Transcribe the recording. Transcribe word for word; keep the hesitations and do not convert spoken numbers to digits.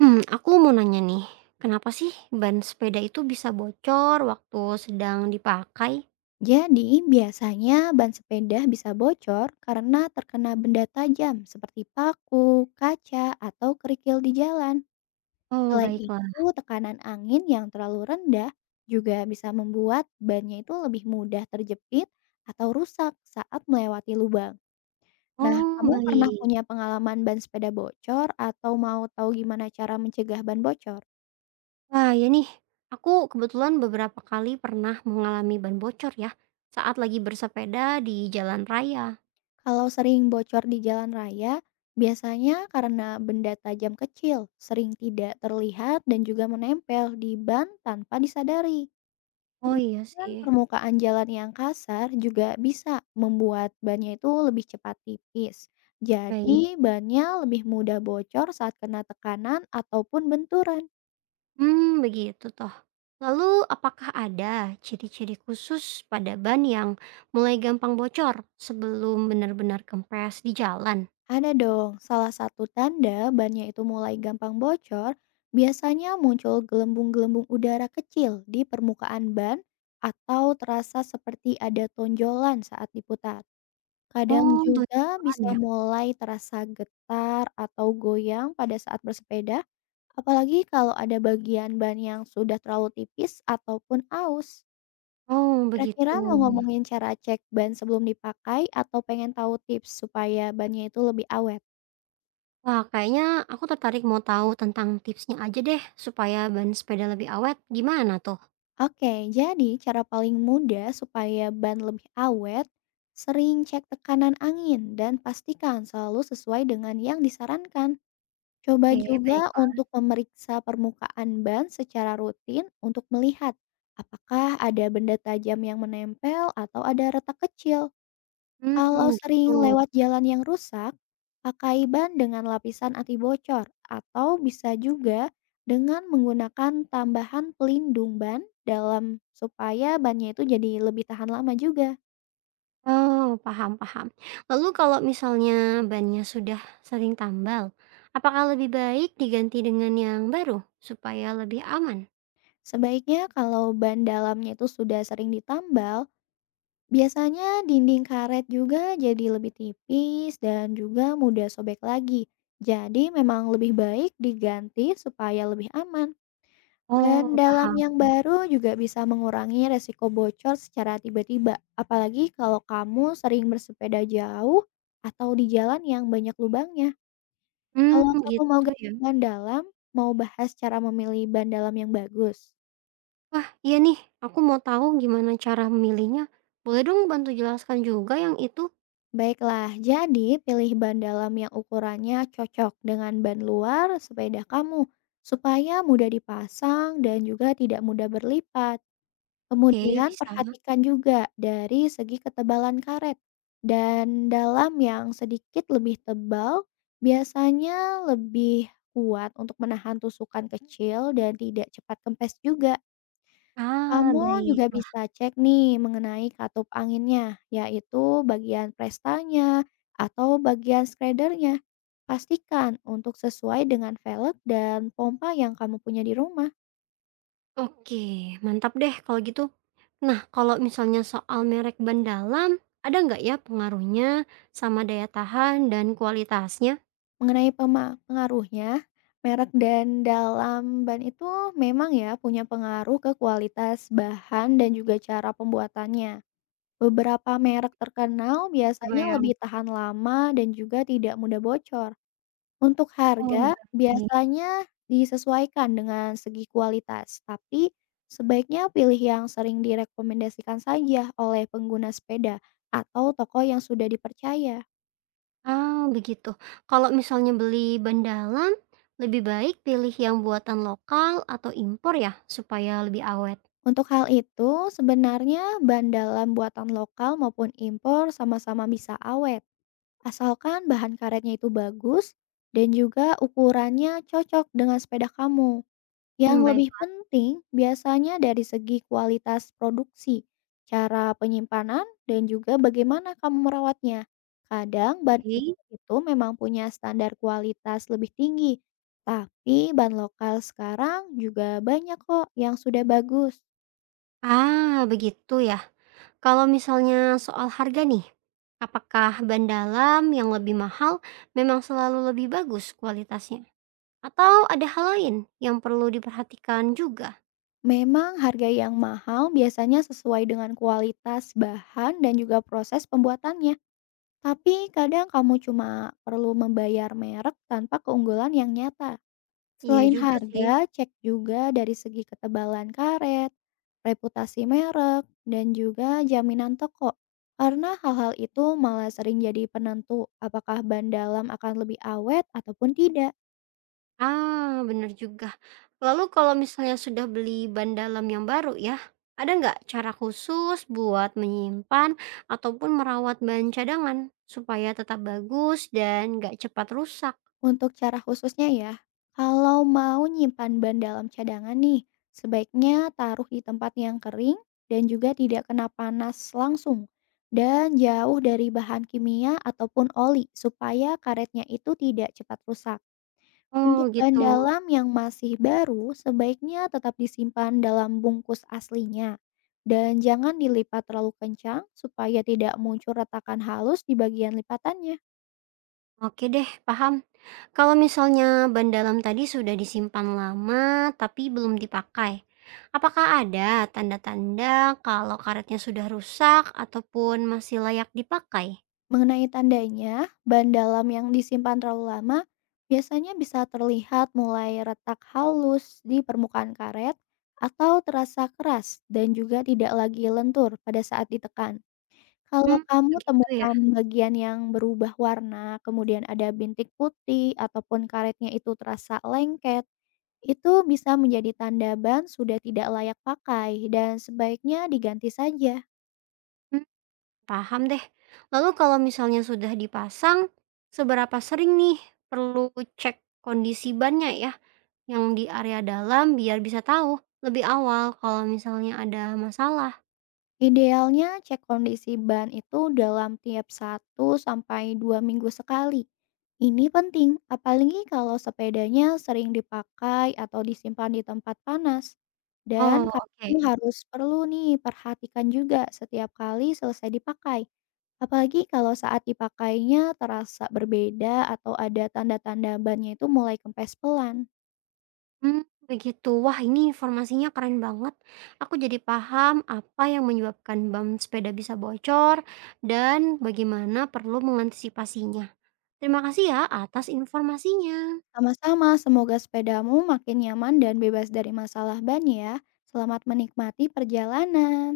Hmm, aku mau nanya nih, kenapa sih ban sepeda itu bisa bocor waktu sedang dipakai? Jadi, biasanya ban sepeda bisa bocor karena terkena benda tajam seperti paku, kaca, atau kerikil di jalan. Oh, Selain baiklah. itu, tekanan angin yang terlalu rendah juga bisa membuat bannya itu lebih mudah terjepit atau rusak saat melewati lubang. Nah, Oh, kamu pernah baik. punya pengalaman ban sepeda bocor atau mau tahu gimana cara mencegah ban bocor? Wah, ya nih, aku kebetulan beberapa kali pernah mengalami ban bocor ya, saat lagi bersepeda di jalan raya. Kalau sering bocor di jalan raya, biasanya karena benda tajam kecil, sering tidak terlihat dan juga menempel di ban tanpa disadari. Oh iya Dan sih, permukaan jalan yang kasar juga bisa membuat bannya itu lebih cepat tipis. baik. Jadi bannya lebih mudah bocor saat kena tekanan ataupun benturan. Hmm, begitu toh. Lalu, apakah ada ciri-ciri khusus pada ban yang mulai gampang bocor sebelum benar-benar kempes di jalan? Ada dong, salah satu tanda bannya itu mulai gampang bocor, biasanya muncul gelembung-gelembung udara kecil di permukaan ban atau terasa seperti ada tonjolan saat diputar. Kadang Oh, tuh juga jalan bisa ya. mulai terasa getar atau goyang pada saat bersepeda, apalagi kalau ada bagian ban yang sudah terlalu tipis ataupun aus. Oh, Kira-kira begitu. mau ngomongin cara cek ban sebelum dipakai atau pengen tahu tips supaya bannya itu lebih awet? Wah, kayaknya aku tertarik mau tahu tentang tipsnya aja deh, supaya ban sepeda lebih awet, gimana tuh? Oke, jadi cara paling mudah supaya ban lebih awet, sering cek tekanan angin dan pastikan selalu sesuai dengan yang disarankan. Coba Oke, juga baiklah. untuk memeriksa permukaan ban secara rutin untuk melihat apakah ada benda tajam yang menempel atau ada retak kecil. Hmm Kalau sering gitu. lewat jalan yang rusak, pakai ban dengan lapisan anti bocor atau bisa juga dengan menggunakan tambahan pelindung ban dalam supaya bannya itu jadi lebih tahan lama juga. Oh, paham paham. Lalu kalau misalnya bannya sudah sering tambal, apakah lebih baik diganti dengan yang baru, supaya lebih aman? Sebaiknya kalau ban dalamnya itu sudah sering ditambal, biasanya dinding karet juga jadi lebih tipis dan juga mudah sobek lagi. Jadi memang lebih baik diganti supaya lebih aman. Ban Oh, dalam paham. yang baru juga bisa mengurangi resiko bocor secara tiba-tiba, apalagi kalau kamu sering bersepeda jauh atau di jalan yang banyak lubangnya. Hmm Kalau kamu mau gitu ya. ganti ban dalam, mau bahas cara memilih ban dalam yang bagus. Wah, iya nih, aku mau tahu gimana cara memilihnya. Boleh dong bantu jelaskan juga yang itu? Baiklah, jadi pilih ban dalam yang ukurannya cocok dengan ban luar sepeda kamu, supaya mudah dipasang dan juga tidak mudah berlipat. Oke, Kemudian bisa. perhatikan juga dari segi ketebalan karet dan dalam yang sedikit lebih tebal biasanya lebih kuat untuk menahan tusukan kecil dan tidak cepat kempes juga. Ah, Kamu juga baiklah. bisa cek nih mengenai katup anginnya, yaitu bagian prestanya atau bagian skrädernya. Pastikan untuk sesuai dengan velg dan pompa yang kamu punya di rumah. Oke, mantap deh kalau gitu. Nah, kalau misalnya soal merek ban dalam, ada nggak ya pengaruhnya sama daya tahan dan kualitasnya? Mengenai pema pengaruhnya, merek dan dalam ban itu memang ya punya pengaruh ke kualitas bahan dan juga cara pembuatannya. Beberapa merek terkenal biasanya Bayang. lebih tahan lama dan juga tidak mudah bocor. Untuk Oh, harga, baik. biasanya disesuaikan dengan segi kualitas, tapi sebaiknya pilih yang sering direkomendasikan saja oleh pengguna sepeda atau toko yang sudah dipercaya. Ah, begitu. Kalau misalnya beli ban dalam, lebih baik pilih yang buatan lokal atau impor ya, supaya lebih awet. Untuk hal itu, sebenarnya bahan dalam buatan lokal maupun impor sama-sama bisa awet, asalkan bahan karetnya itu bagus dan juga ukurannya cocok dengan sepeda kamu. Yang Hmm, baik. lebih penting biasanya dari segi kualitas produksi, cara penyimpanan, dan juga bagaimana kamu merawatnya. Kadang bahan impor itu memang punya standar kualitas lebih tinggi, tapi bahan lokal sekarang juga banyak kok yang sudah bagus. Ah, begitu ya. Kalau misalnya soal harga nih, apakah ban dalam yang lebih mahal memang selalu lebih bagus kualitasnya? Atau ada hal lain yang perlu diperhatikan juga? Memang harga yang mahal biasanya sesuai dengan kualitas bahan dan juga proses pembuatannya. Tapi kadang kamu cuma perlu membayar merek tanpa keunggulan yang nyata. Iya Selain juga sih. harga, cek juga dari segi ketebalan karet, reputasi merek, dan juga jaminan toko. Karena hal-hal itu malah sering jadi penentu apakah ban dalam akan lebih awet ataupun tidak. Ah, bener juga. Lalu kalau misalnya sudah beli ban dalam yang baru ya, ada nggak cara khusus buat menyimpan ataupun merawat ban cadangan supaya tetap bagus dan nggak cepat rusak? Untuk cara khususnya ya, kalau mau nyimpan ban dalam cadangan nih, sebaiknya taruh di tempat yang kering dan juga tidak kena panas langsung. Dan jauh dari bahan kimia ataupun oli supaya karetnya itu tidak cepat rusak. Oh Untuk ban gitu. dalam yang masih baru, sebaiknya tetap disimpan dalam bungkus aslinya. Dan jangan dilipat terlalu kencang supaya tidak muncul retakan halus di bagian lipatannya. Oke deh, paham. Kalau misalnya ban dalam tadi sudah disimpan lama tapi belum dipakai, apakah ada tanda-tanda kalau karetnya sudah rusak ataupun masih layak dipakai? Mengenai tandanya, bahan dalam yang disimpan terlalu lama biasanya bisa terlihat mulai retak halus di permukaan karet atau terasa keras dan juga tidak lagi lentur pada saat ditekan. Kalau Hmm, kamu begitu ya. temukan bagian yang berubah warna, kemudian ada bintik putih ataupun karetnya itu terasa lengket, itu bisa menjadi tanda ban sudah tidak layak pakai dan sebaiknya diganti saja. Hmm, paham deh. Lalu kalau misalnya sudah dipasang, seberapa sering nih perlu cek kondisi bannya ya yang di area dalam biar bisa tahu lebih awal kalau misalnya ada masalah. Idealnya cek kondisi ban itu dalam tiap satu sampai dua minggu sekali. Ini penting, apalagi kalau sepedanya sering dipakai atau disimpan di tempat panas. Dan Oh, kamu oke. harus perlu nih perhatikan juga setiap kali selesai dipakai. Apalagi kalau saat dipakainya terasa berbeda atau ada tanda-tanda bannya itu mulai kempes pelan. Mmm, begitu. Wah, ini informasinya keren banget. Aku jadi paham apa yang menyebabkan ban sepeda bisa bocor dan bagaimana perlu mengantisipasinya. Terima kasih ya atas informasinya. Sama-sama, semoga sepedamu makin nyaman dan bebas dari masalah ban ya. Selamat menikmati perjalanan.